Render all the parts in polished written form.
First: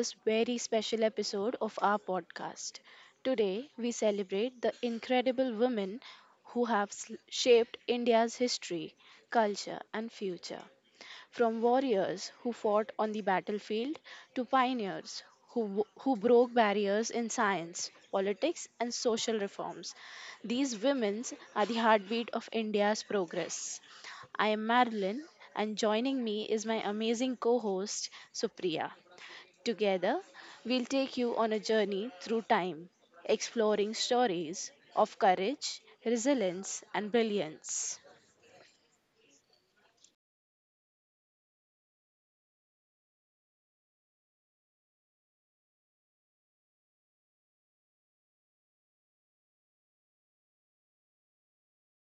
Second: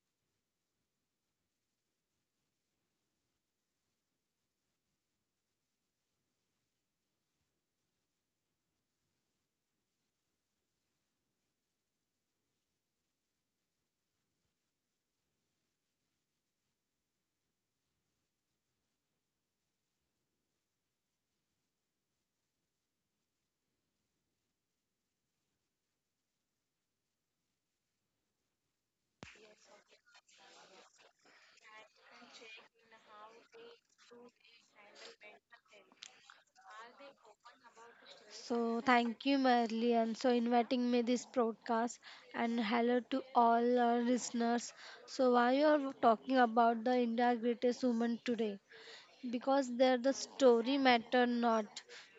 this very special episode of our podcast. Today, we celebrate the incredible women who have shaped India's history, culture, and future. From warriors who fought on the battlefield to pioneers who broke barriers in science, politics, and social reforms, these women are the heartbeat of India's progress. I am Marilyn, and joining me is my amazing co host, Supriya. Together, we'll take you on a journey through time, exploring stories of courage, resilience, and brilliance. So thank you, Marilyn, so inviting me this broadcast, and hello to all our listeners. So why you are talking about the India greatest woman today? Because there the story matter not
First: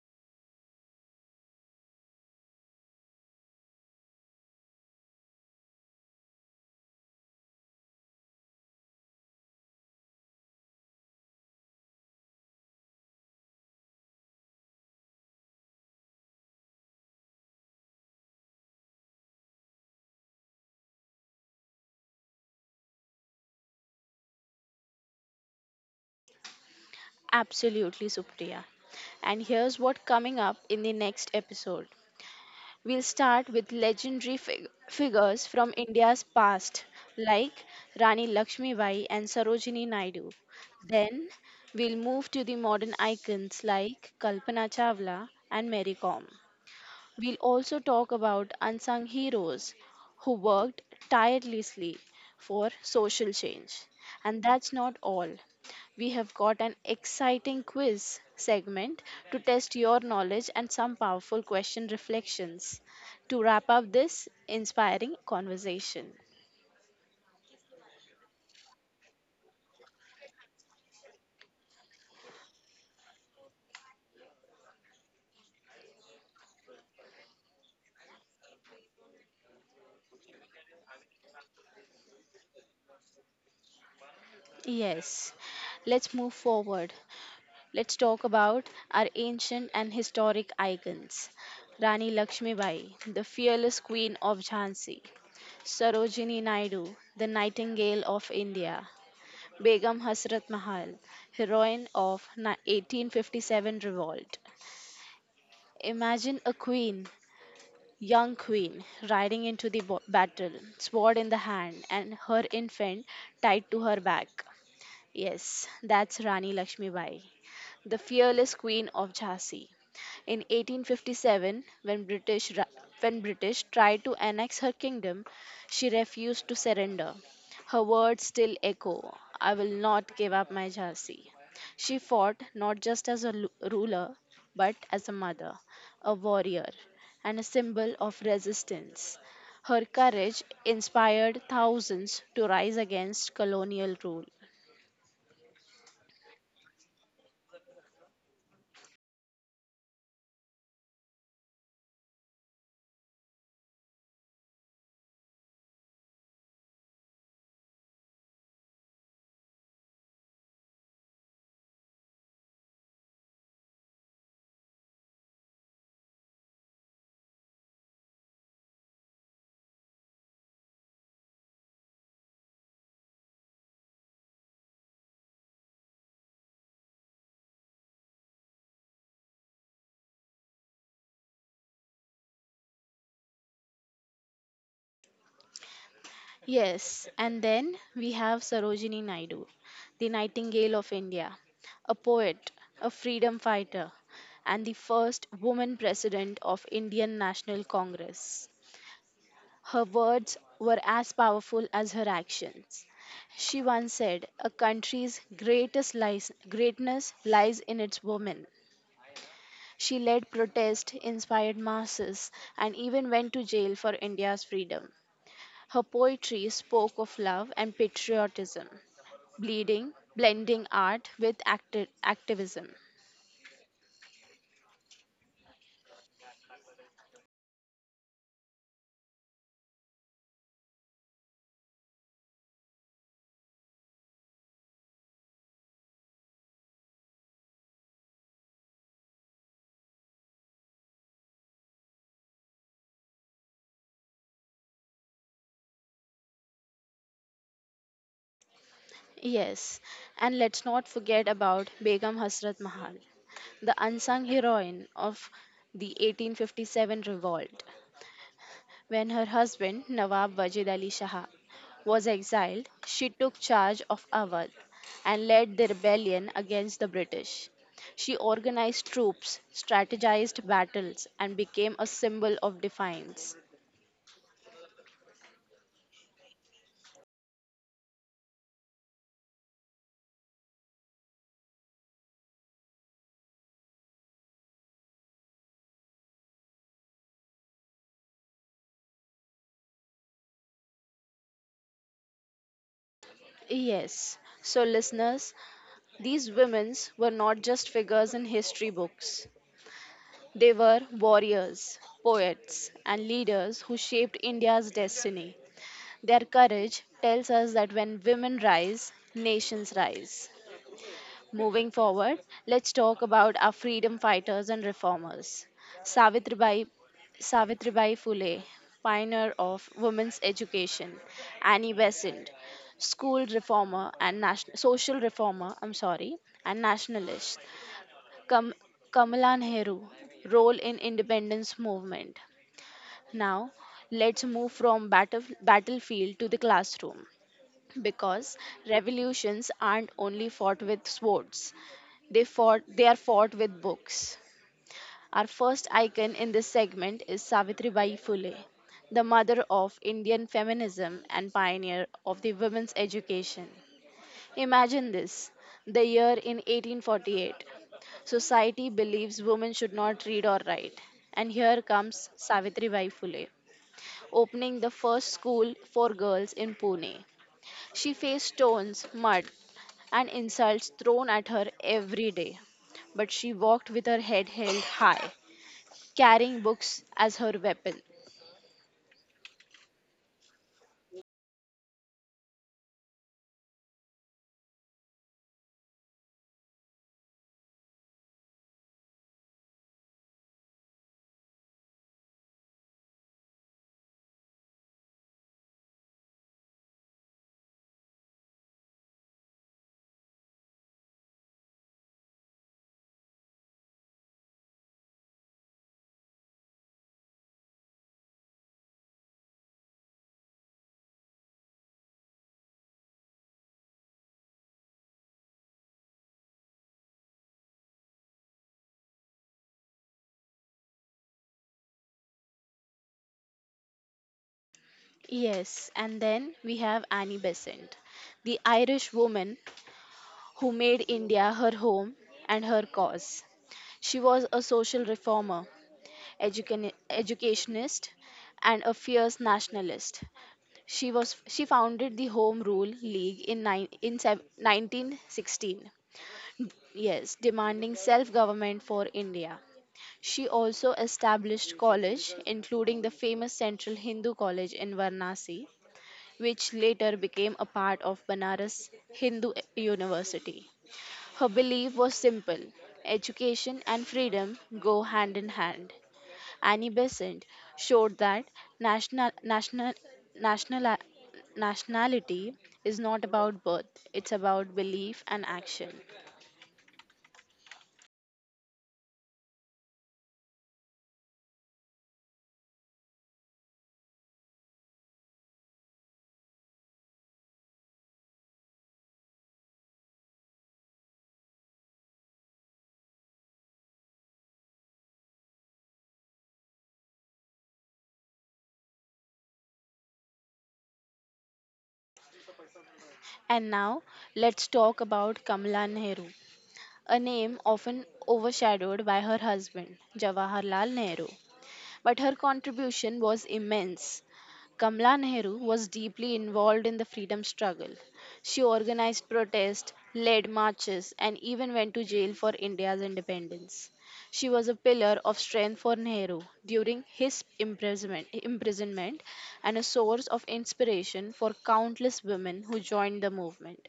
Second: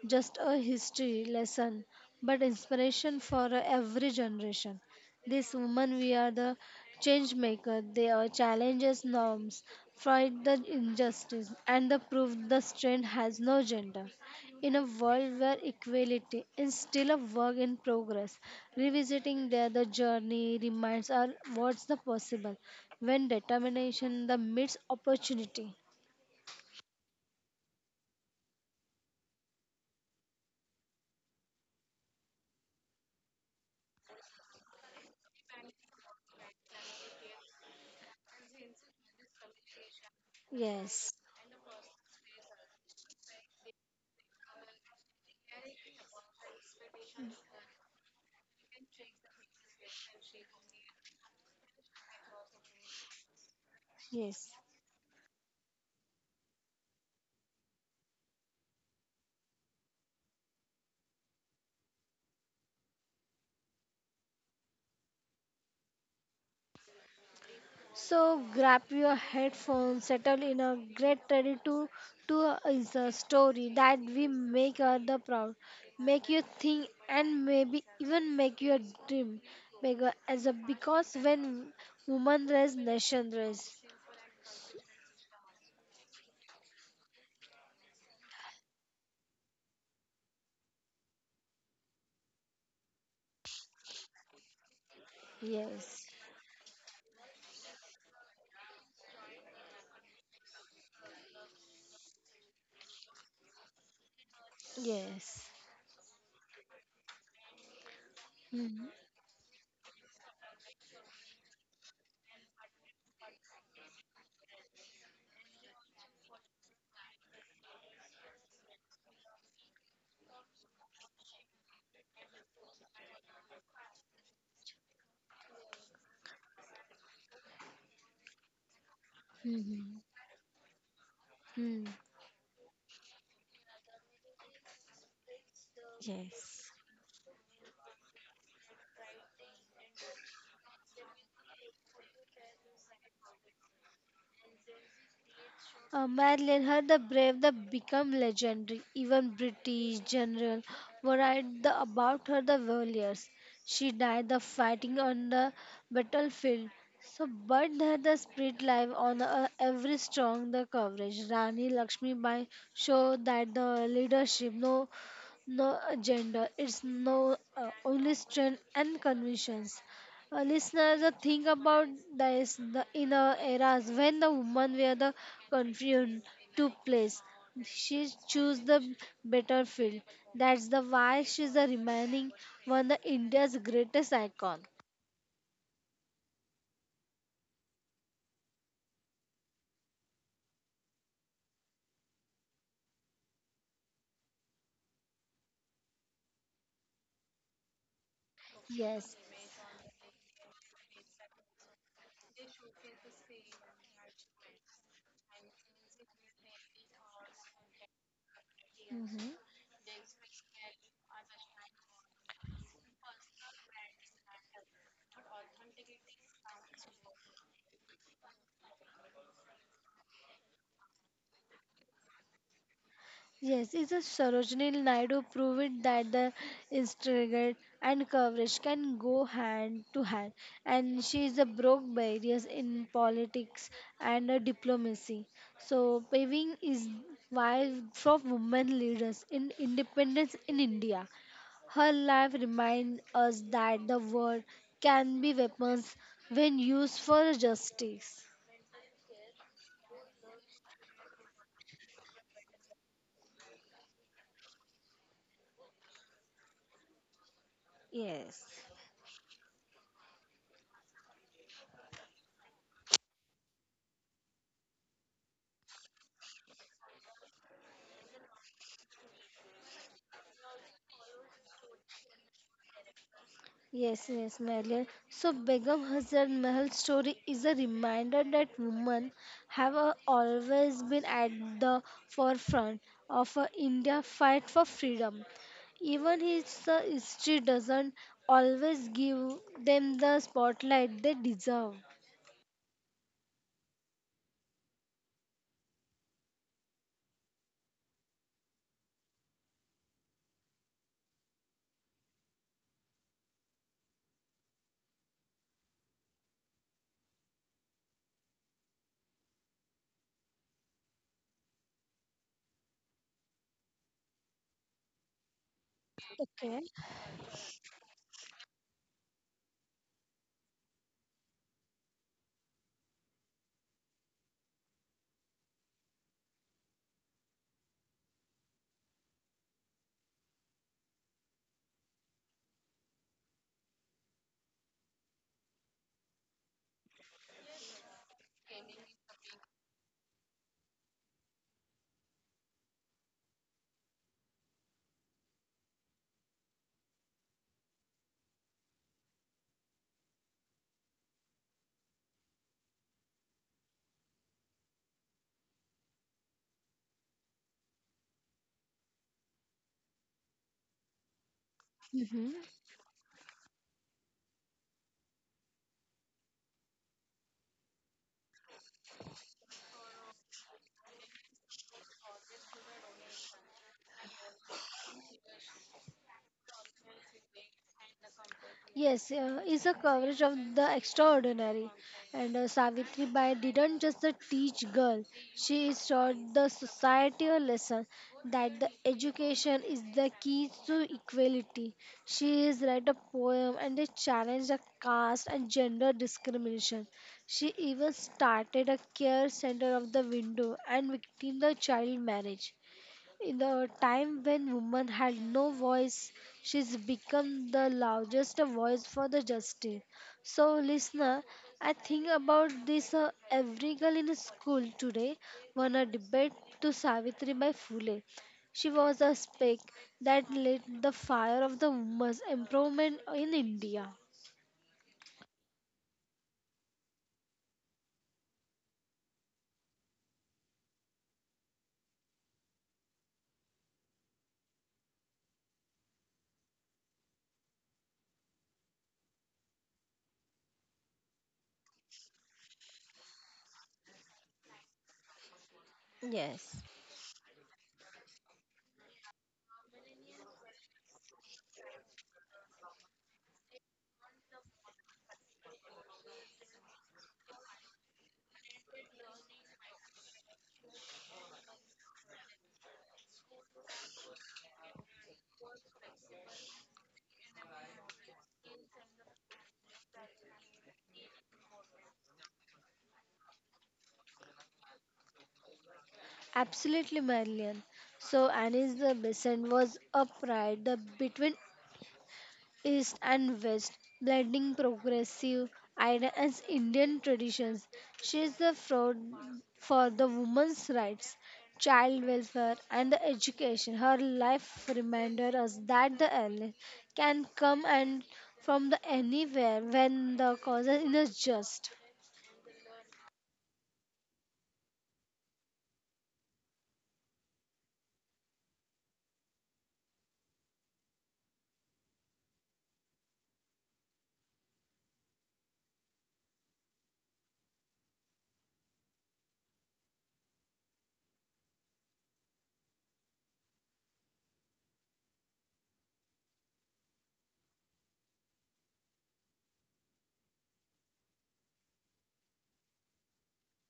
just a history lesson but inspiration for every generation. This woman we are the change maker, they are challenges norms, fight the injustice and the proof the strength has no gender in a world where equality is still a work in progress. Revisiting their the journey reminds us what's the possible when determination the meets opportunity. Absolutely, Supriya. And here's what coming up in the next episode. We'll start with legendary figures from India's past, like Rani Lakshmibai and Sarojini Naidu. Yes. Then we'll move to the modern icons like Kalpana Chawla and Mary Kom. We'll also talk about unsung heroes who worked tirelessly for social change. And Yes. that's not all. We have got an exciting quiz segment to test your knowledge and some powerful question reflections to wrap up this inspiring conversation. So grab your headphones, settle in a great ready to is a story that we make other proud, make you think and maybe even make your dream bigger as a because when woman raise nation raise. Yes, let's move forward. Let's talk about our ancient and historic icons. Rani Lakshmibai, the fearless queen of Jhansi. Yes. Sarojini Naidu, the nightingale of India. Begum Hasrat Mahal, heroine of 1857 revolt. Yes. Imagine a queen, young queen, Mm-hmm. riding into the battle, sword in the hand, and her infant tied to her back. Yes, that's Rani Lakshmibai, the fearless queen of Jhansi. In 1857, when when British tried to annex her kingdom, she refused to surrender. Her words still echo, I will not give up my Jhansi. Hmm. She fought not just as a ruler, but as a mother, a warrior, Yes. and a symbol of resistance. Her courage inspired thousands to rise against colonial rule. Madeline, her the brave, the become legendary. Even British general were right the, about her the warriors. She died the fighting on the battlefield. So, but her the spirit live on every strong the coverage. Rani Lakshmi Bai show that the leadership no agenda. It's no only strength and convictions. Listeners, think about this the, in a eras when the woman were the confident to place. She choose the better field. That's the why she's the remaining one of India's greatest icon. Yes, and then we have Sarojini Naidu, the Nightingale of India, a poet, a freedom fighter, and the first woman president of Indian National Congress. Yes. Her words were as powerful as her actions. She once said, "A greatness lies in its women." Mhm. She led protest, inspired masses, and even went to jail for India's freedom. Her poetry spoke of love and patriotism, blending art with activism. Yes, it's a Sarojini Naidu proved that the instigate and coverage can go hand to hand, and she is a broke barriers in politics and diplomacy. So paving is why for women leaders in independence in India. Her life reminds us that the world can be weapons when used for justice. Yes, and let's not forget about Begum Hasrat Mahal, the unsung heroine of the 1857 revolt. Yes. When her husband, Nawab Wajid Ali Shah, was exiled, she took charge of Awadh and led the rebellion against the British. She organized troops, strategized battles, and became a symbol of defiance. Yes, yes, Marilyn. So Begum Hazrat Mahal story is a reminder that women have always been at the forefront of India fight for freedom. Even his history doesn't always give them the spotlight they deserve. Yes, so listeners, these women were not just figures in history books. They were warriors, poets, and leaders who shaped India's destiny. Their courage tells us that when women rise, nations rise. Moving forward, let's talk about our freedom fighters and reformers. Okay. Savitribai, Savitribai Phule, pioneer of women's education, Annie Besant, school reformer and national social reformer, I'm sorry, and nationalist. Kam, Kamala Nehru, role in independence movement. Now, let's move from battlefield to the classroom, because revolutions aren't only fought with swords, they are fought with books. Our first icon in this segment is Savitribai Phule, the mother of Indian feminism and pioneer of the women's education. Imagine this: the year in 1848, society believes women should not read or write, and here comes Hmm. Savitribai Phule, opening the first school for girls in Pune. She faced stones, mud, and insults thrown at her every day. But she walked with her head held high, carrying books as her weapon. Yes, is a coverage of the extraordinary. And Savitri Bai didn't just teach girl, she is taught the society a lesson that the education is the key to equality. She is write a poem and they challenge the caste and gender discrimination. She even started a care center of the window and victim the child marriage. In the time when women had no voice, she's become the largest voice for the justice. So, listener, I think about this every girl in school today won a debate to Savitri by Phule. She was a speck that lit the fire of the women's improvement in India. Yes, and then we have Annie Besant, the Irish woman who made India her home and her cause. She was a social reformer, educationist, and a fierce nationalist. She founded the Home Rule League in, 1916. Yes, demanding self government for India. She also established colleges, including the famous Central Hindu College in Varanasi, which later became a part of Banaras Hindu University. Her belief was simple: education and freedom go hand in hand. Annie Besant showed that national, national, national, nationality is not about birth, it's about belief and action. Absolutely, Marilyn. So, Annie's the Besant was a pride the, between East and West, blending progressive ideas and Indian traditions. She is the fraud for the women's rights, child welfare, and the education. Her life reminded us that the illness can come and from the anywhere when the cause is just. And now let's talk about Kamala Nehru, a name often overshadowed by her husband, Jawaharlal Nehru. But her contribution was immense. Kamla Nehru was deeply involved in the freedom struggle. She organized protests, led marches, and even went to jail for India's independence. She was a pillar of strength for Nehru during his imprisonment, and a source of inspiration for countless women who joined the movement.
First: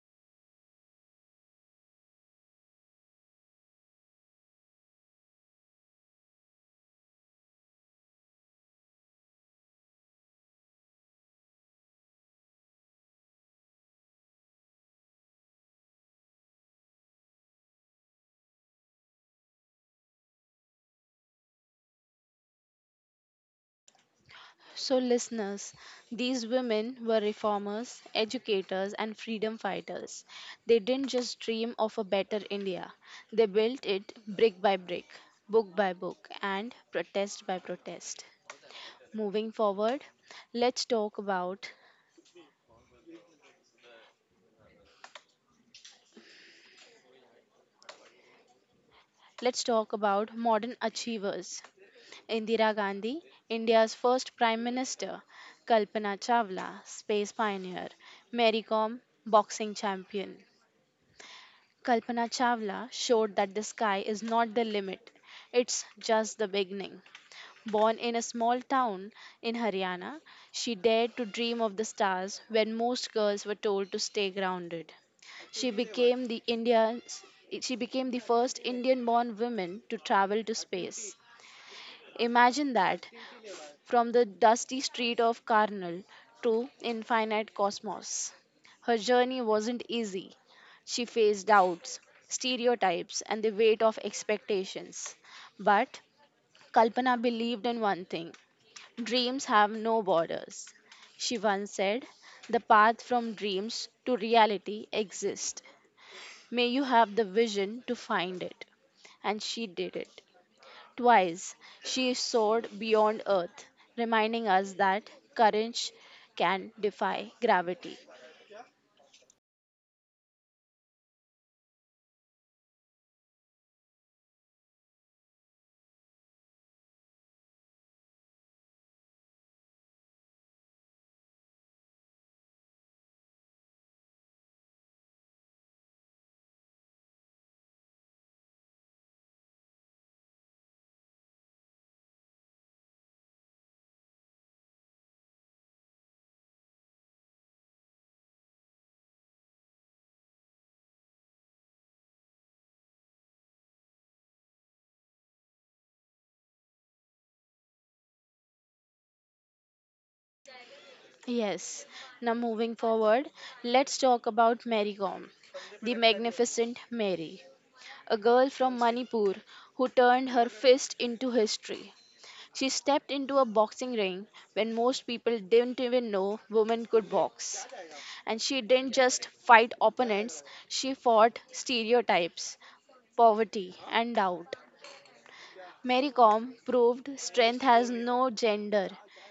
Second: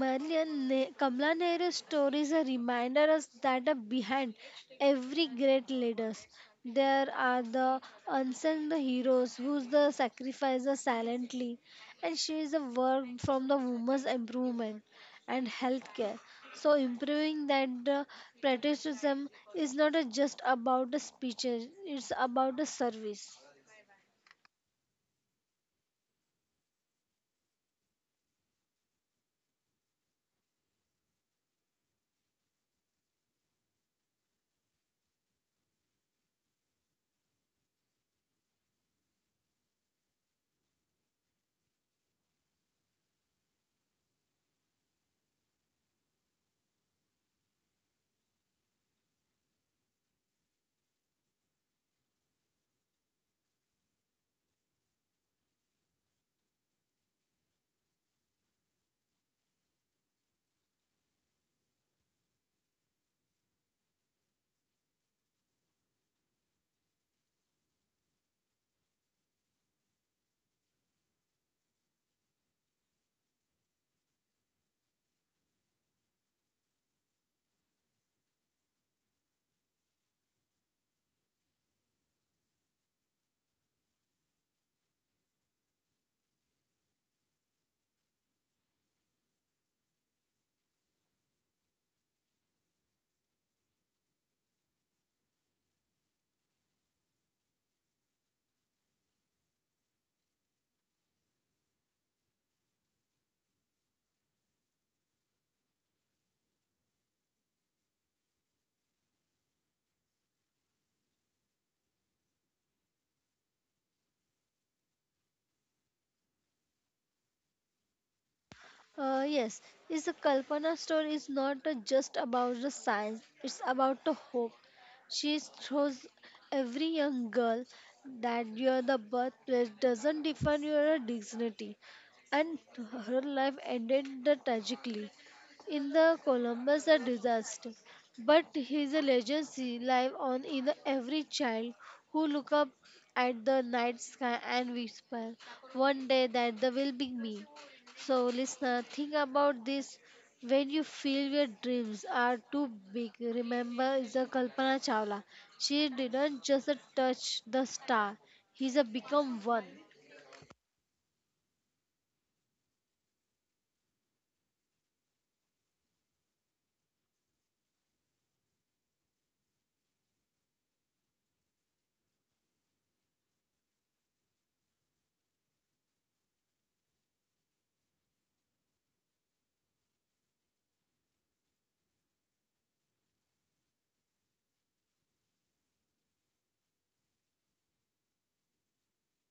Marian ne- Kamala Nehru's story is a reminder us that behind every great leaders there are the unsung the heroes who's the sacrifices silently, and she is a work from the women's improvement and healthcare, so improving that the patriotism is not just about the speeches, it's about the service. So, listeners, these women were reformers, educators, and freedom fighters. They didn't just dream of a better India, they built it brick by brick, book by book, and protest by protest. Moving forward, let's talk about let's talk about modern achievers. Indira Gandhi, India's first Prime Minister, Kalpana Chawla, space pioneer, Mary Kom, boxing champion. Kalpana Chawla showed that the sky is not the limit, it's just the beginning. Born in a small town in Haryana, she dared to dream of the stars when most girls were told to stay grounded. She became the India's she became the first Indian born woman to travel to space. Imagine that, from the dusty street of Karnal to infinite cosmos. Her journey wasn't easy. She faced doubts, stereotypes, and the weight of expectations. But Kalpana believed in one thing: dreams have no borders. She once said, the path from dreams to reality exists. May you have the vision to find it. And she did it. Twice she soared beyond Earth, reminding us that courage can defy gravity. Yes, is the Kalpana story is not just about the science, it's about the hope. She shows every young girl that your the birthplace doesn't define your dignity, and her life ended tragically in the Columbus a disaster. But his legacy live on in the every child who look up at the night sky and whisper, one day that there will be me. So, listener, think about this when you feel your dreams are too big. Remember, is a Kalpana Chawla. She didn't just touch the star; he's a become one. Yes, now moving forward, let's talk about Mary Kom, the magnificent Mary, a girl from Manipur who turned her fist into history. She stepped into a boxing ring when most people didn't even know women could box. And she didn't just fight opponents, she fought stereotypes, poverty, and doubt. Mary Kom proved strength has no gender.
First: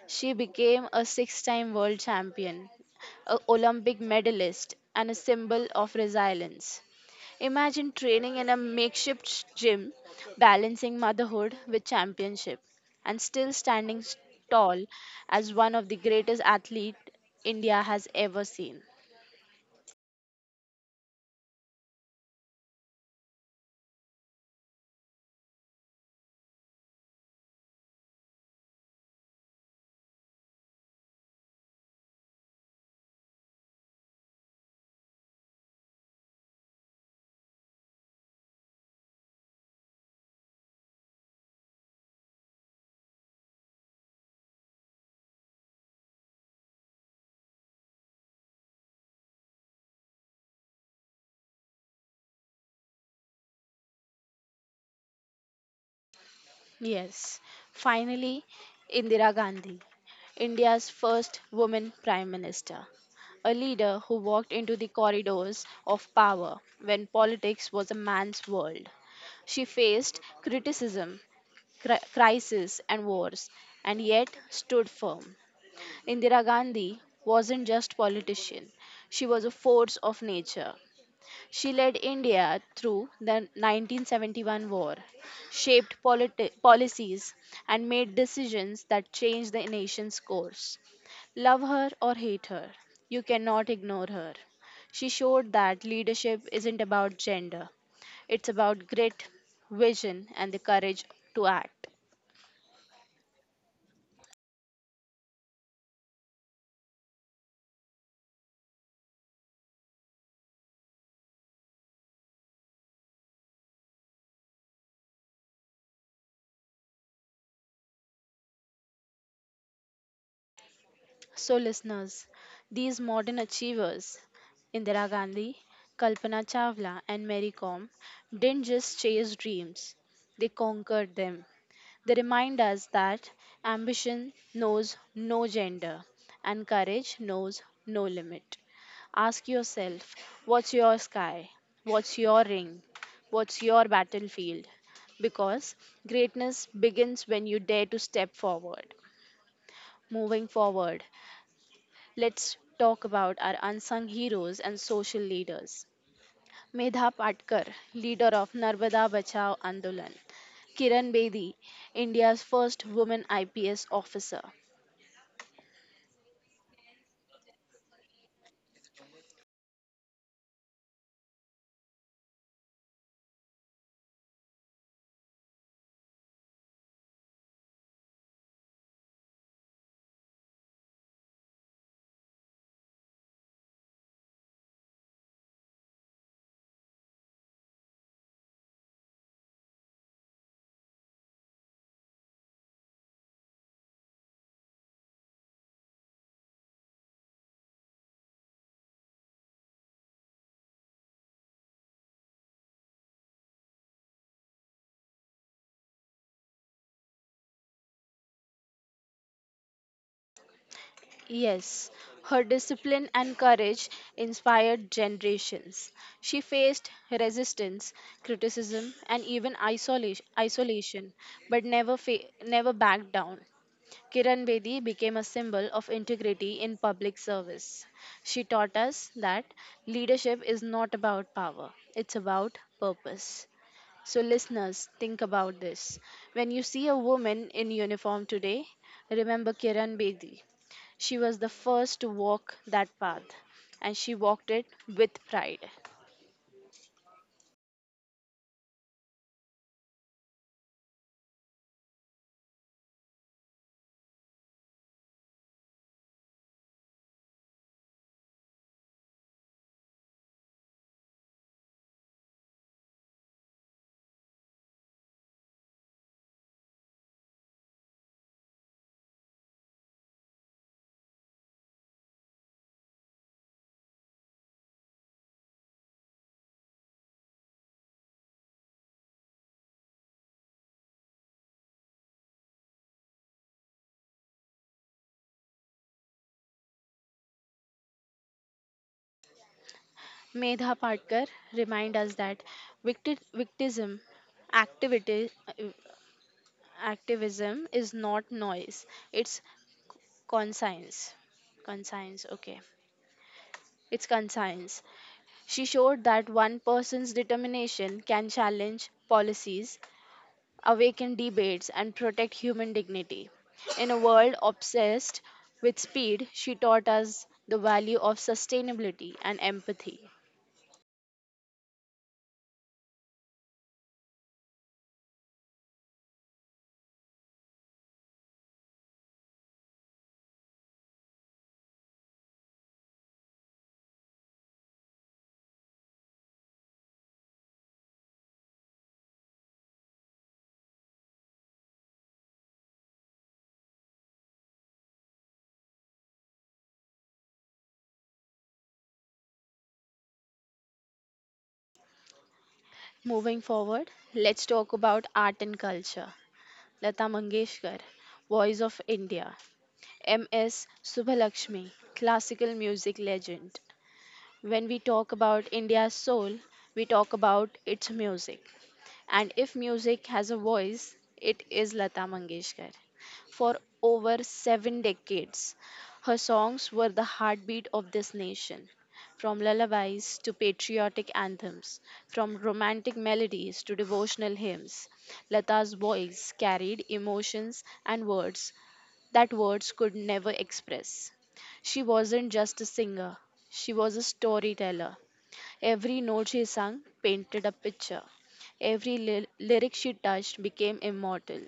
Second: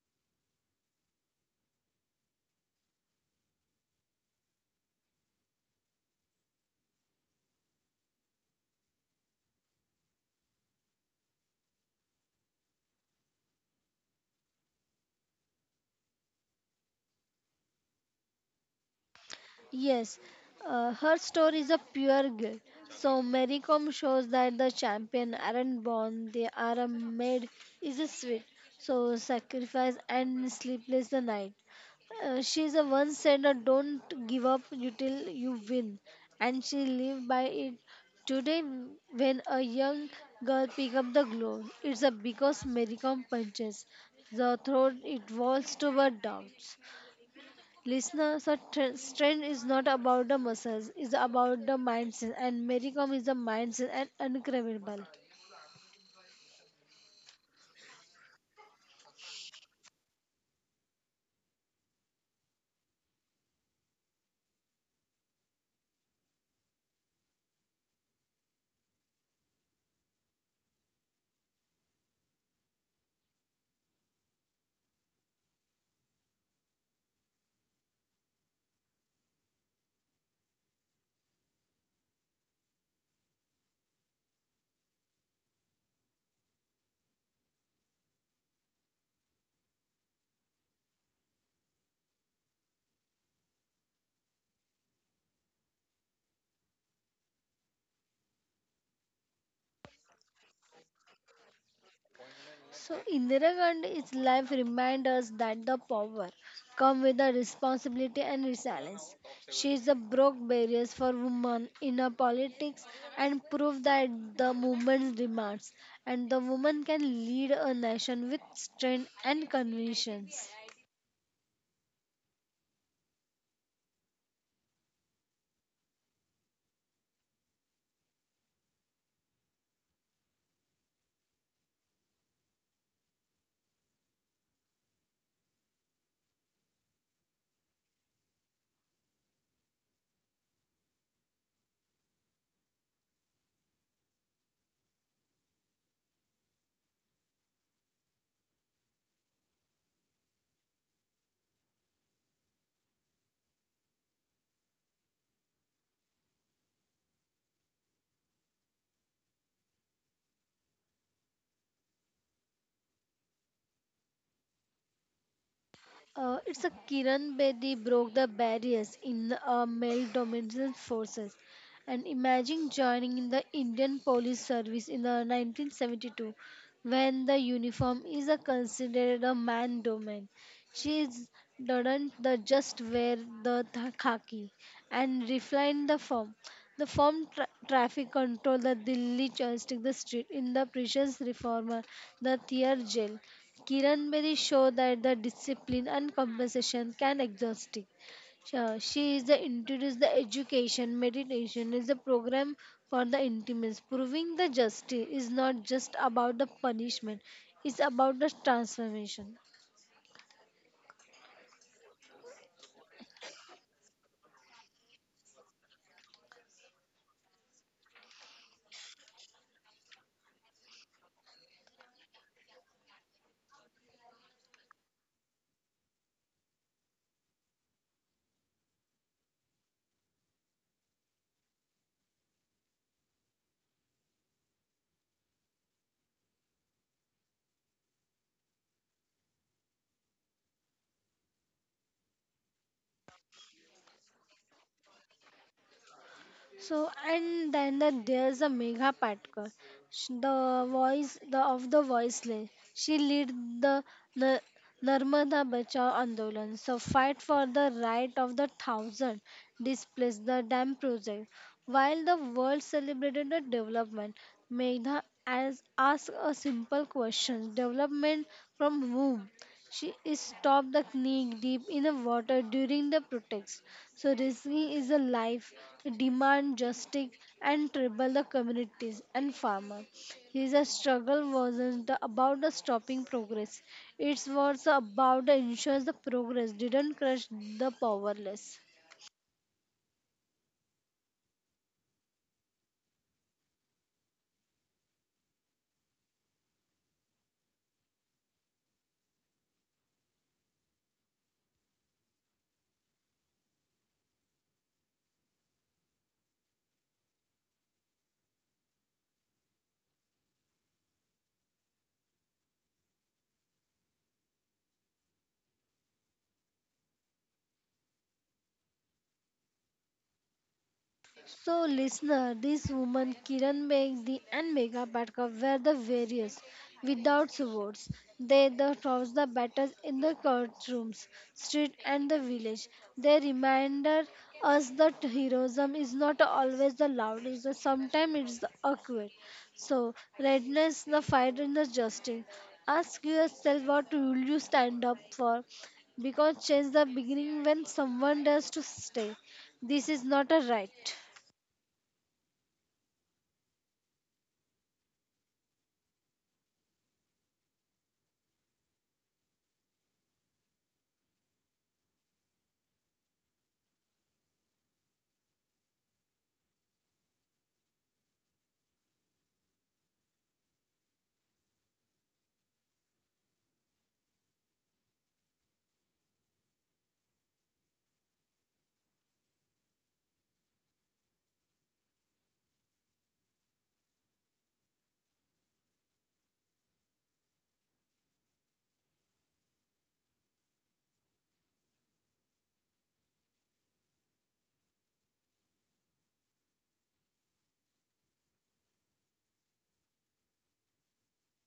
She became a six time world champion, a Olympic medalist, and a symbol of resilience. Imagine training in a makeshift gym, balancing motherhood with championship, and still standing tall as one of the greatest athletes India has ever seen. Yes, her story is a pure guilt. So Mary Kom shows that the champion aren't born, they are a made is a sweet. So sacrifice and sleepless the night. She's a one said don't give up you till you win, and she lived by it today when a young girl pick up the globe, it's a because Mary Kom punches the throat it walls to her down. Listeners, so tr- strength is not about the muscles, it's about the mindset, and Mericom is the mindset and incredible. Yes, finally, Indira Gandhi, India's first woman prime minister, a leader who walked into the corridors of power when politics was a man's world. She faced criticism, crisis, and wars, and yet stood firm. Indira Gandhi wasn't just politician; she was a force of nature. She led India through the 1971 war, shaped policies, and made decisions that changed the nation's course. Love her or hate her, you cannot ignore her. She showed that leadership isn't about gender, it's about grit, vision, and the courage to act. So Indira Gandhi's life reminds us that the power comes with the responsibility and resilience. She is the broke barriers for women in her politics and proved that the movement demands, and the woman can lead a nation with strength and convictions. So, listeners, these modern achievers, Indira Gandhi, Kalpana Chawla, and Mary Kom, didn't just chase dreams, they conquered them. They remind us that ambition knows no gender and courage knows no limit. Ask yourself, what's your sky? What's your ring? What's your battlefield? Because greatness begins when you dare to step forward. Moving forward, let's talk about our unsung heroes and social leaders. Medha Patkar, leader of Narmada Bachao Andolan. Kiran Bedi, India's first woman IPS officer. It's a Kiran Bedi broke the barriers in male dominated forces. And imagine joining in the Indian police service in the 1972 when the uniform is a considered a man domain. She is, doesn't the just wear the th- khaki and refine the form. The form tra- traffic control, the Delhi joystick, the street in the precious reformer, the Thier jail. Kiran Bedi showed that the discipline and compensation can exhaust it. Sure, she is the introduced the education meditation is a program for the intimates, proving the justice is not just about the punishment; it's about the transformation. Yes, her discipline and courage inspired generations. She faced resistance, criticism, and even isolation, but never backed down. Kiran Bedi became a symbol of integrity in public service. She taught us that leadership is not about power, it's about purpose. So, listeners, think about this. When you see a woman in uniform today, remember Kiran Bedi. She was the first to walk that path, and she walked it with pride. So and then the, there's a Megha Patkar, Sh- the voice the of the voiceless. She lead the the Narmada Bachao Andolan. So fight for the right of the thousand displaced the dam project. While the world celebrated the development, Megha has asked a simple question: development from whom? She is stopped the knee deep in the water during the protest. So risking is a life to demand justice and trouble the communities and farmer. His struggle wasn't the- about the stopping progress. It was about the ensures the progress didn't crush the powerless. Medha Patkar remind us that victi- victimism activity activism is not noise, it's conscience conscience okay it's conscience. She showed that one person's determination can challenge policies, awaken debates, and protect human dignity. In a world obsessed with speed, she taught us the value of sustainability and empathy. So, listener, this woman Kiran makes the and Megha Patkar were the various, without swords, they the fought the battles in the courtrooms, street, and the village. They reminded us that heroism is not always the loudest, sometimes it's the awkward. So, redness, the fight in the justice. Ask yourself what will you stand up for? Because change the beginning when someone dares to stay. This is not a right. Moving forward, let's talk about art and culture. Lata Mangeshkar, voice of India. M.S. Subhalakshmi, classical music legend. When we talk about India's soul, we talk about its music. And if music has a voice, it is Lata Mangeshkar. For over seven decades, her songs were the heartbeat of this nation. From lullabies to patriotic anthems, from romantic melodies to devotional hymns, Lata's voice carried emotions and words that words could never express. She wasn't just a singer, she was a storyteller. Every note she sang painted a picture. Every lyric she touched became immortal.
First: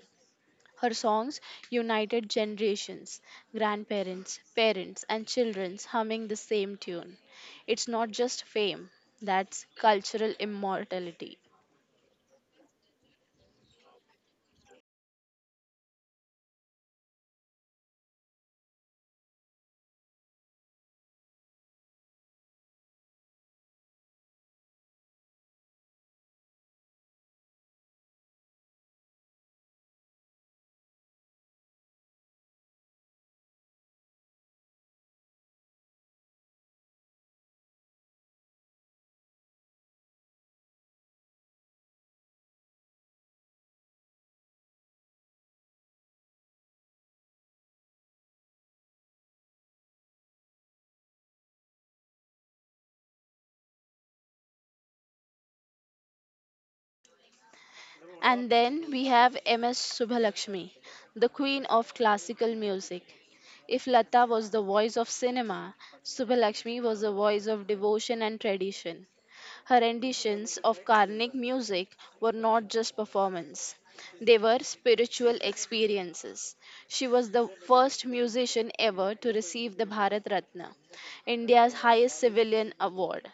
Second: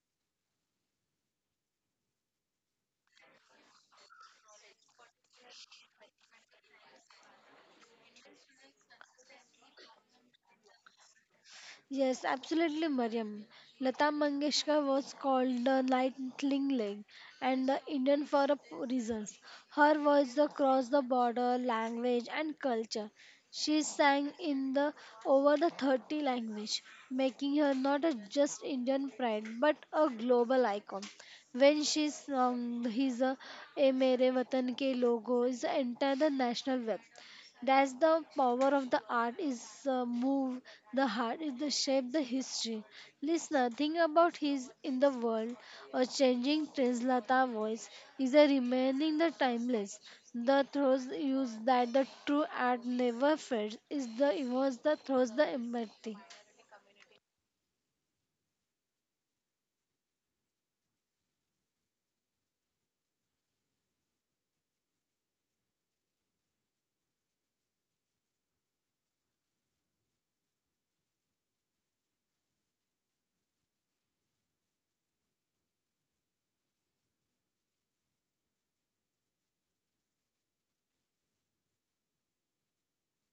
Her songs united generations, grandparents, parents, and children humming the same tune. It's not just fame, that's cultural immortality. Yes, absolutely, Mariam. Lata Mangeshkar was called the Lightning Leg and the Indian for a p- reasons. Her voice across the border, language and culture. She sang in the over the 30 language, making her not a just Indian pride but a global icon. When she sung his "ए मेरे वतन के लोगो" is the entire the national web. That's the power of the art is move the heart is the shape the history. Listener, think about his in the world or changing Translata voice is a remaining the timeless. The throws use that the true art never fades is the was the throws the empathy. And then we have M.S. Subhalakshmi, the queen of classical music. If Lata was the voice of cinema, Subhalakshmi was the voice of devotion and tradition. Her renditions of Karnik music were not just performance, they were spiritual experiences. She was the first musician ever to receive the Bharat Ratna, India's highest civilian award.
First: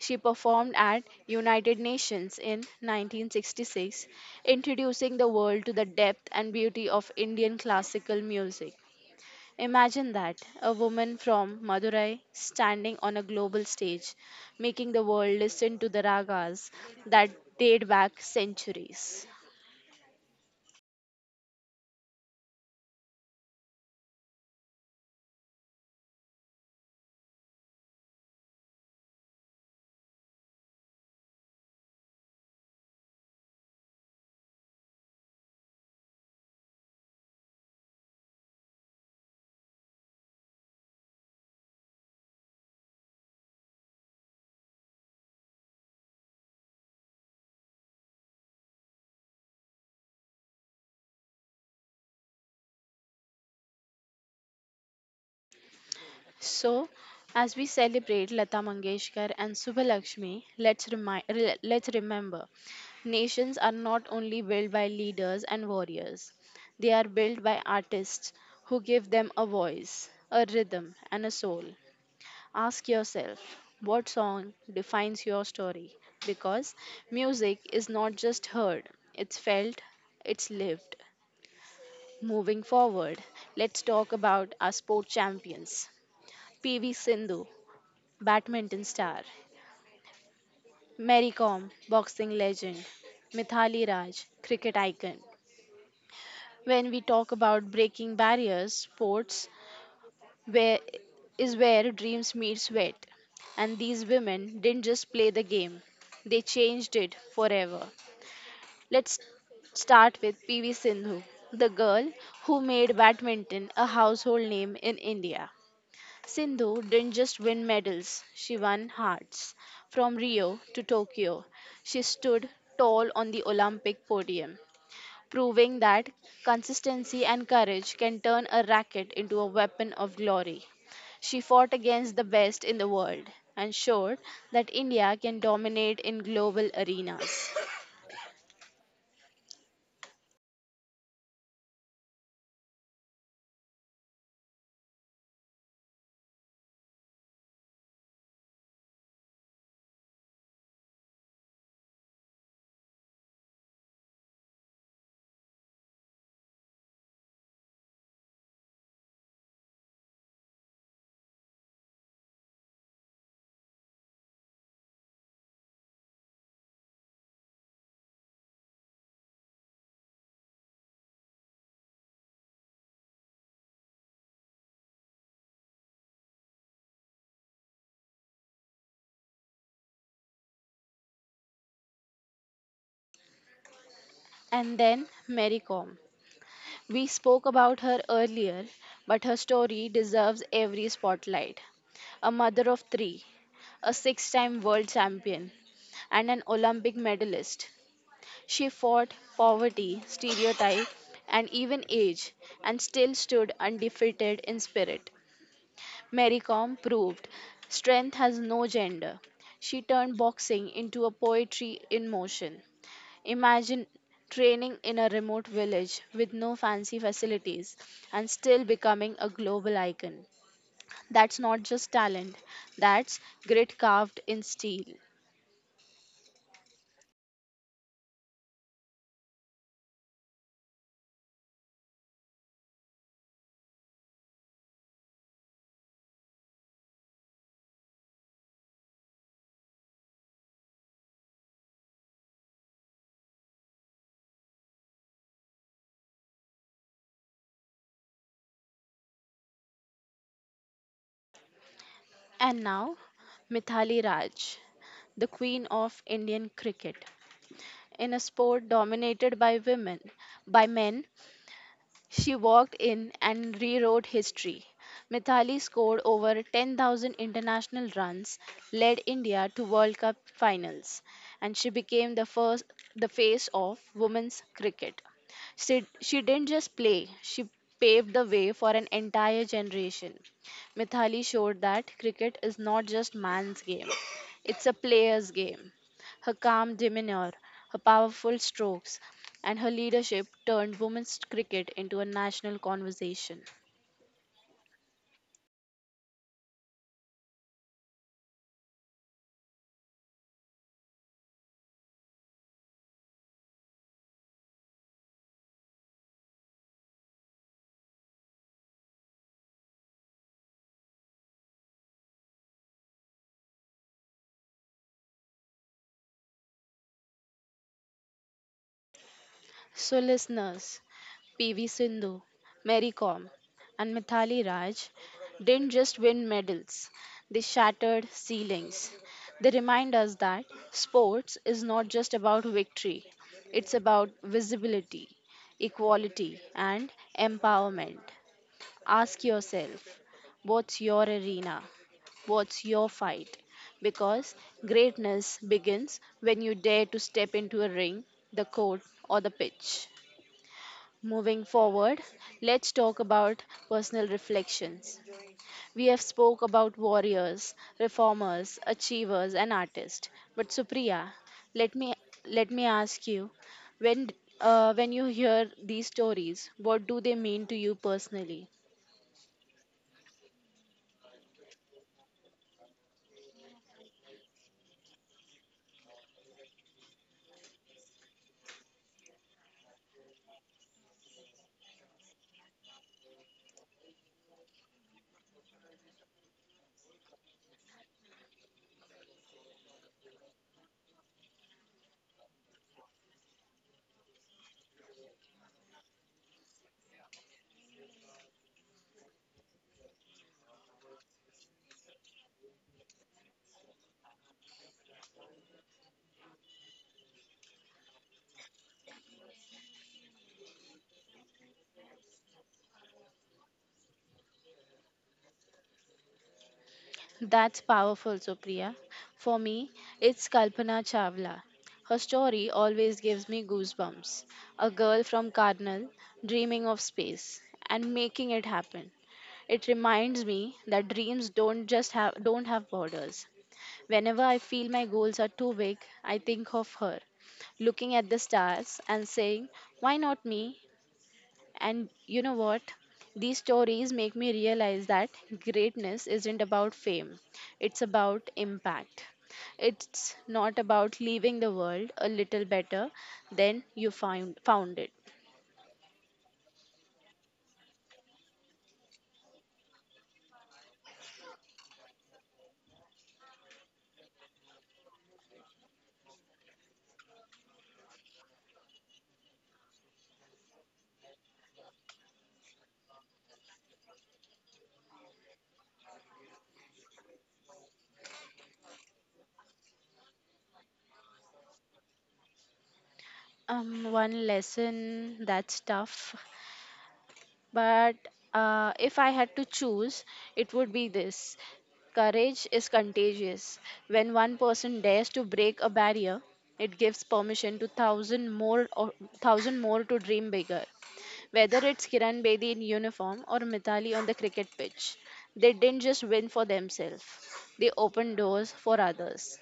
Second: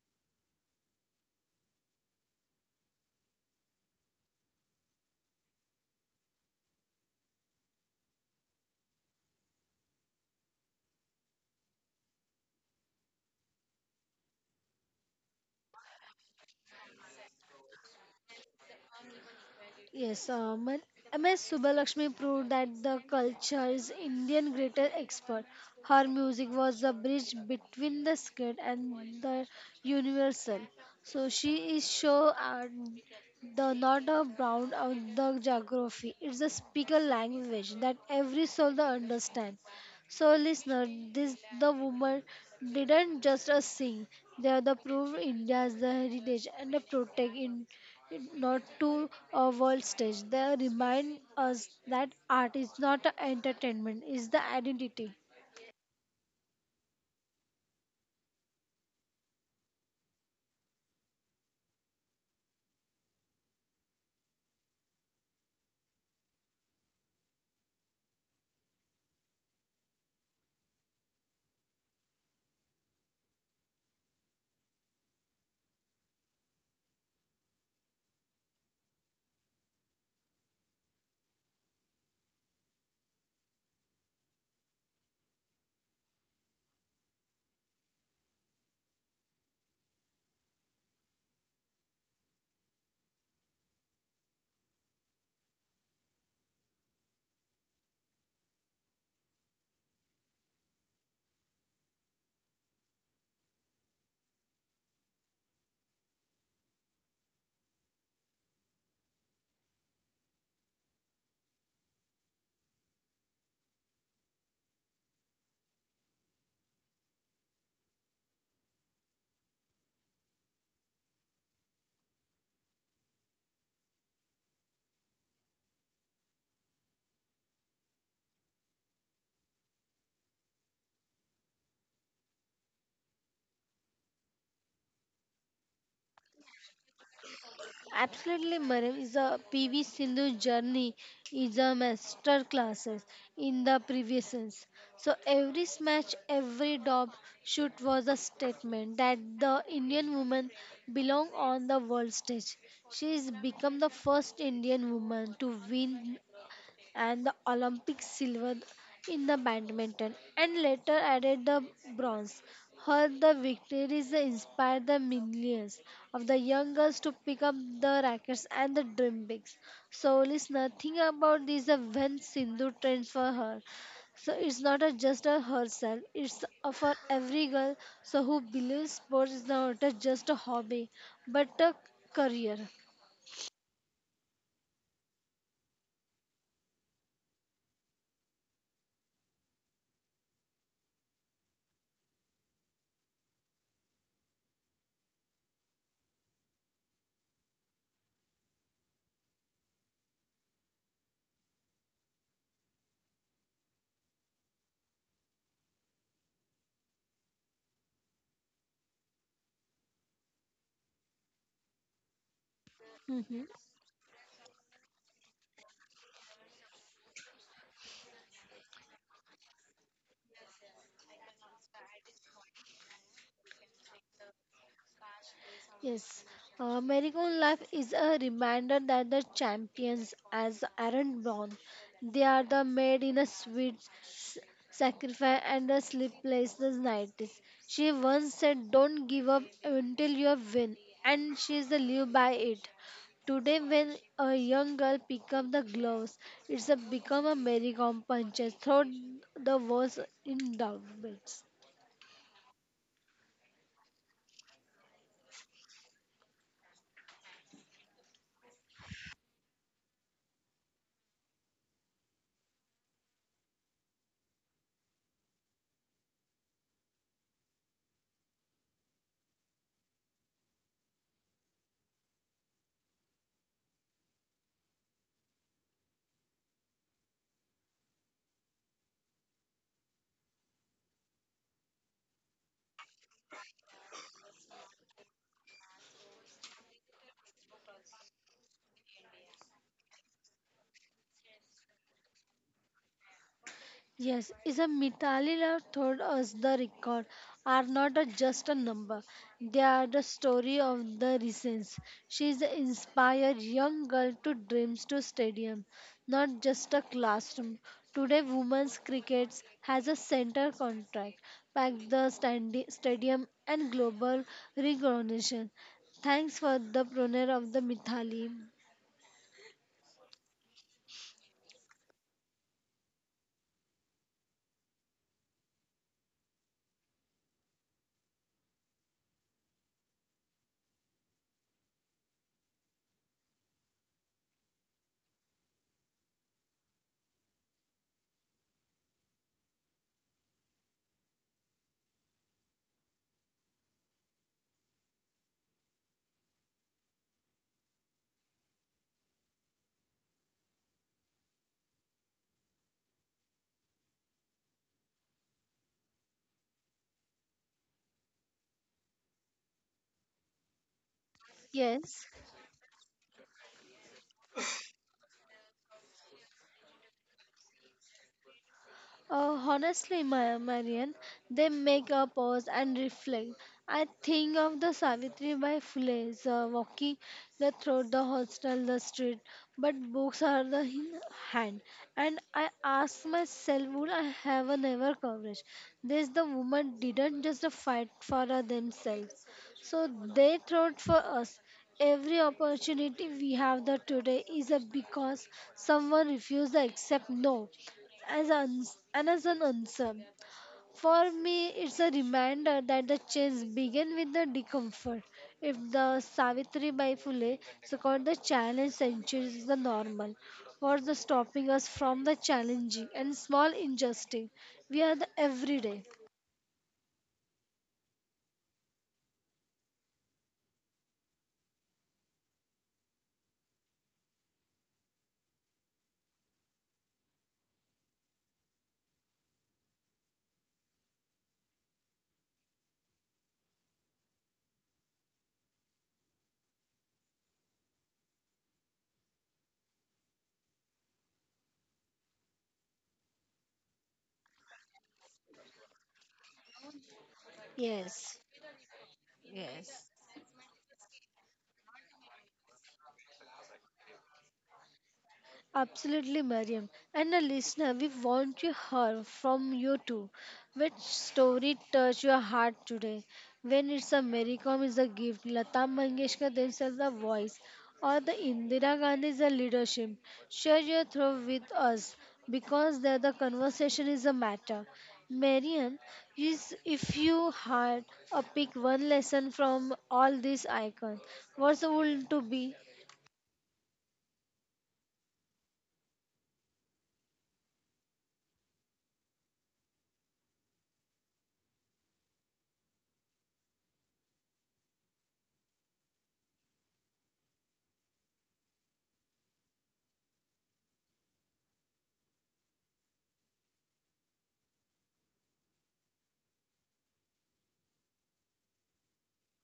She performed at United Nations in 1966, introducing the world to the depth and beauty of Indian classical music. Imagine that, a woman from Madurai standing on a global stage, making the world listen to the ragas that date back centuries. Yes, M.S. Subbalakshmi proved that the culture is Indian greater expert. Her music was the bridge between the scared and the universal. So she is sure and the not a brown of the geography. It's a speaker language that every soul the understand. So listener, this the woman didn't just sing. They are the proof India's the heritage and the protect it not to a world stage. They remind us that art is not a entertainment, it's the identity. So, as we celebrate Lata Mangeshkar and Subhalakshmi, let's remember, nations are not only built by leaders and warriors; they are built by artists who give them a voice, a rhythm, and a soul. Ask yourself, what song defines your story? Because music is not just heard; it's felt, it's lived. Moving forward, let's talk about our sport champions. PV Sindhu badminton star, Mary Kom, boxing legend, Mithali Raj, cricket icon. When we talk about breaking barriers, sports where is where dreams meet sweat. And these women didn't just play the game, they changed it forever. Let's start with PV Sindhu, the girl who made badminton a household name in India. Sindhu didn't just win medals, she won hearts. From Rio to Tokyo, she stood tall on the Olympic podium, proving that consistency and courage can turn a racket into a weapon of glory. She fought against the best in the world and showed that India can dominate in global arenas. Absolutely, Mariam is a PV Sindhu journey is a master classes in the previous sense. So every smash, every dob shoot was a statement that the Indian woman belong on the world stage. She has become the first Indian woman to win and the Olympic silver in the badminton and later added the bronze. Her the victories inspired the millions of the young girls to pick up the rackets and the dream bigs. So listener, think about this when Sindhu trains for her. So it's not a just a herself, it's a for every girl so who believes sports is not a just a hobby but a career. And then Mary Kom. We spoke about her earlier, but her story deserves every spotlight. A mother of three, a six time world champion, and an Olympic medalist. She fought poverty, stereotype, and even age, and still stood undefeated in spirit. Mary Kom proved strength has no gender. She turned boxing into a poetry in motion. Mhm. Imagine training in a remote village with no fancy facilities and still becoming a global icon. That's not just talent, that's grit carved in steel. Yes, Marigold Life is a reminder that the champions as aren't born. They are the made in a sweet s- sacrifice and a sleepless nights. She once said, don't give up until you win, and she's is the live by it. Today, when a young girl pick up the gloves, it's a become a merry-go-round punches, through the walls in doubts. And now, Mithali Raj, the queen of Indian cricket. In a sport dominated by men, she walked in and rewrote history. Mithali scored over 10,000 international runs, led India to World Cup finals, and she became the face of women's cricket. She didn't just play, she paved the way for an entire generation. Mithali showed that cricket is not just man's game, it's a player's game. Her calm demeanour, her powerful strokes, and her leadership turned women's cricket into a national conversation. Yes, is a Mitalila told us the record are not a- just a number. They are the story of the reasons. She is inspired young girl to dreams to stadium, not just a classroom. Today, women's cricket has a center contract, packed the standi- stadium and global recognition. Thanks for the pioneer of the Mithali. So, listeners, PV Sindhu, Mary Kom, and Mithali Raj didn't just win medals, they shattered ceilings. They remind us that sports is not just about victory, it's about visibility, equality, and empowerment. Ask yourself, what's your arena? What's your fight? Because greatness begins when you dare to step into a ring, the court, or the pitch. Moving forward, let's talk about personal reflections. We have spoke about warriors, reformers, achievers and artists. But Supriya, let me Yes. let me ask you when when you hear these stories, what do they mean to you personally? Honestly, Marian, they make a pause and reflect. I think of the Savitri by Phule, walking the through the hostel, the street, but books are the in hand. And I ask myself, would I have a never coverage? This the woman didn't just fight for themselves, so they fought for us. Every opportunity we have the today is a because someone refused to accept no as an, and as an answer. For me, it's a reminder that the change began with the discomfort. If the Savitri Bai Phule, so called the challenge centuries, is the normal, what's the stopping us from the challenging and small injustice we are the everyday? That's powerful, Supriya. For me, it's Kalpana Chawla. Her story always gives me goosebumps. A girl from Karnal dreaming of space and making it happen. It reminds me that dreams don't have borders. Whenever I feel my goals are too big, I think of her, looking at the stars and saying, "Why not me?" And you know what? These stories make me realize that greatness isn't about fame, it's Yes. about impact. It's not about leaving the world a little better than you found it. Absolutely, Mariam. And a listener, we want to hear from you too. Which story touched your heart today? When it's a Mary Kom is a gift, Lata Mangeshkar themselves a voice, or the Indira Gandhi is a leadership. Share your thought with us because there the conversation is a matter. Mariam, is if you had a pick one lesson from all these icons, what would it to be? One lesson that's tough. But if I had to choose, it would be this: courage is contagious. When one person dares to break a barrier, it gives permission to thousand more to dream bigger. Whether it's Kiran Bedi in uniform or Mithali on the cricket pitch, they didn't just win for themselves; they opened doors for others.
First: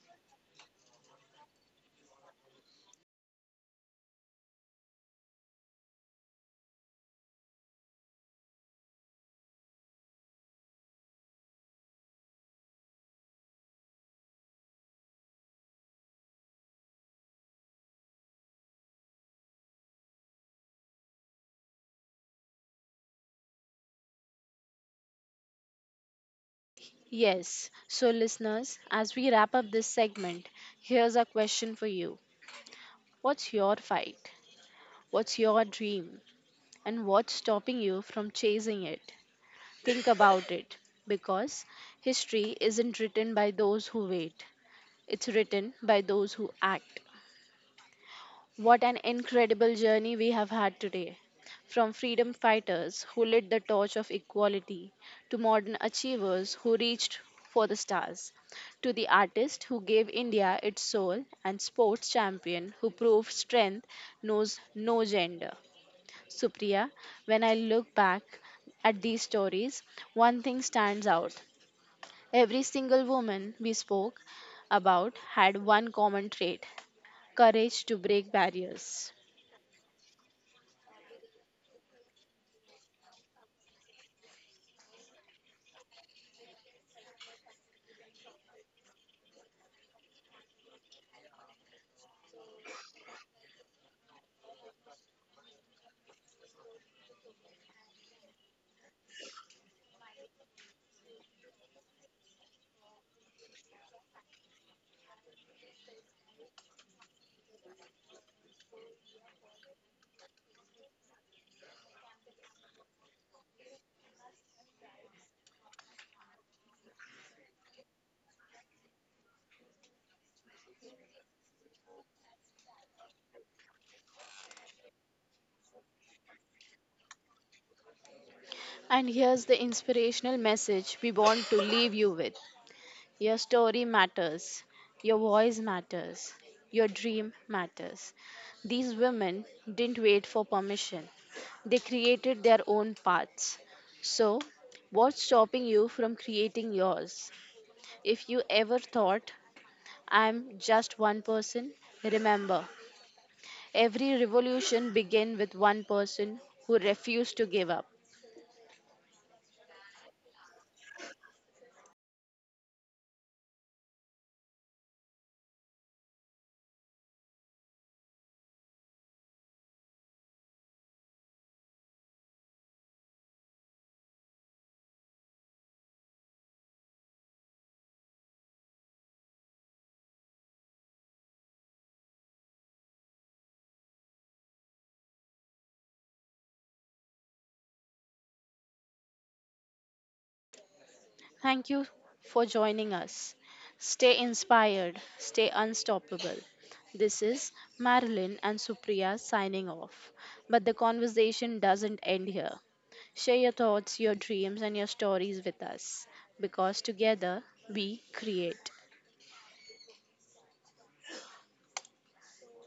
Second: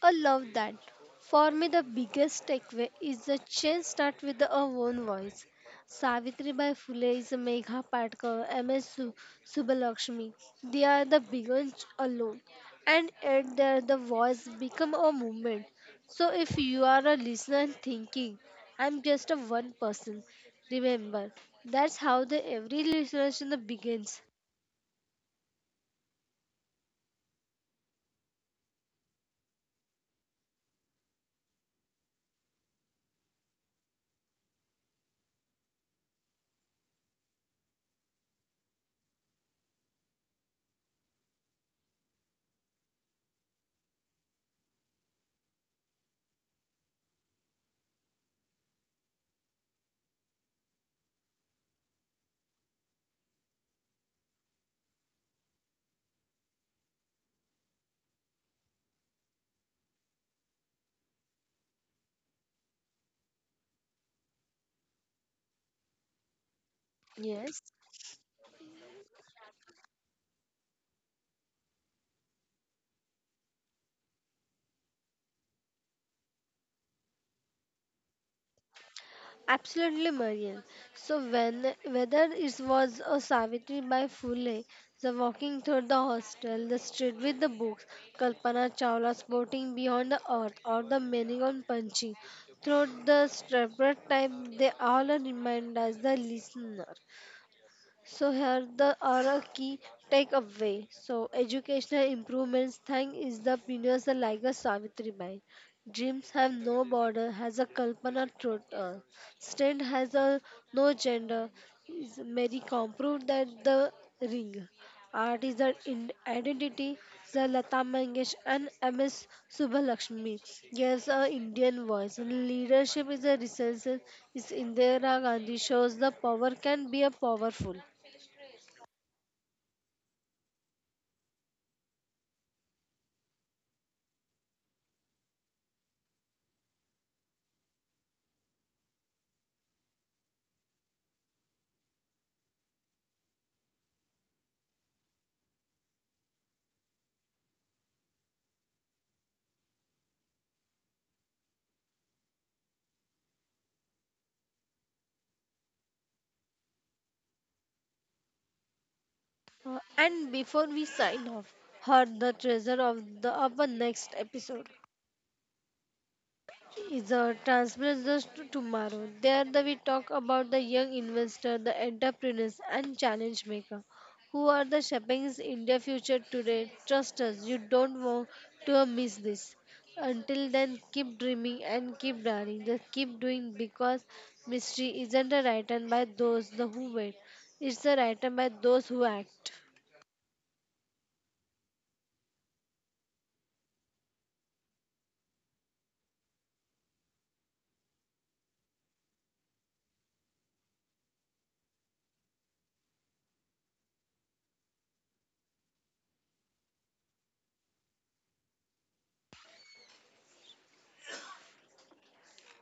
I love that. For me, the biggest takeaway is the change start with our own voice. Savitribai Phule is Megha Patkar, M.S. Subbalakshmi. They are the biggest alone. And yet their the voice become a movement. So if you are a listener and thinking, I'm just a one person, remember, that's how the every listener begins. Yes. So, listeners, as we wrap up this segment, here's a question for you: What's your fight? What's your dream? And what's stopping you from chasing it? Think about it. Because history isn't written by those who wait, it's written by those who act. What an incredible journey we have had today. From freedom fighters who lit the torch of equality, to modern achievers who reached for the stars, to the artist who gave India its soul, and sports champion who proved strength knows no gender. Supriya, when I Yes. look back at these stories, one thing stands out. Every single woman we spoke about had one common trait: courage to break barriers. Absolutely, Marian. So when whether it was a Savitri by Phule, the walking through the hostel, the street with the books, Kalpana Chawla's boating beyond the earth, or the meaning on punching, through the separate time, they all remind us the listener so here the are a key takeaway. So educational improvements thank is the pioneers like a Savitribai. Dreams have no border has a Kalpana Trotwal. Strength has a no gender. Is Mary Comproved that the ring. Art is the in identity. The Lata Mangesh and M.S. Subbalakshmi gives a Indian voice. And leadership is a resource. Is Indira Gandhi shows the power can be a powerful. And here's the inspirational message we want to leave you with: your story matters, your voice matters, your dream matters. These women didn't wait for permission, they created their own paths. So, what's stopping you from creating yours? If you ever thought, I'm just one person, remember, every revolution began with one person who refused to give up. And before we sign off, heard the treasure of the our next episode is a transgressors to tomorrow. There the, we talk about the young investor, the entrepreneurs and challenge maker who are the shaping India future today. Trust us, you don't want to miss this. Until then, keep dreaming and keep daring. Just keep doing because mystery isn't a written by those the who wait. It's a written by those who act. Thank you for joining us. Stay inspired, stay unstoppable. This is Marilyn and Supriya signing off. But the conversation doesn't end here. Share your thoughts, your dreams, and your stories with us because together we create.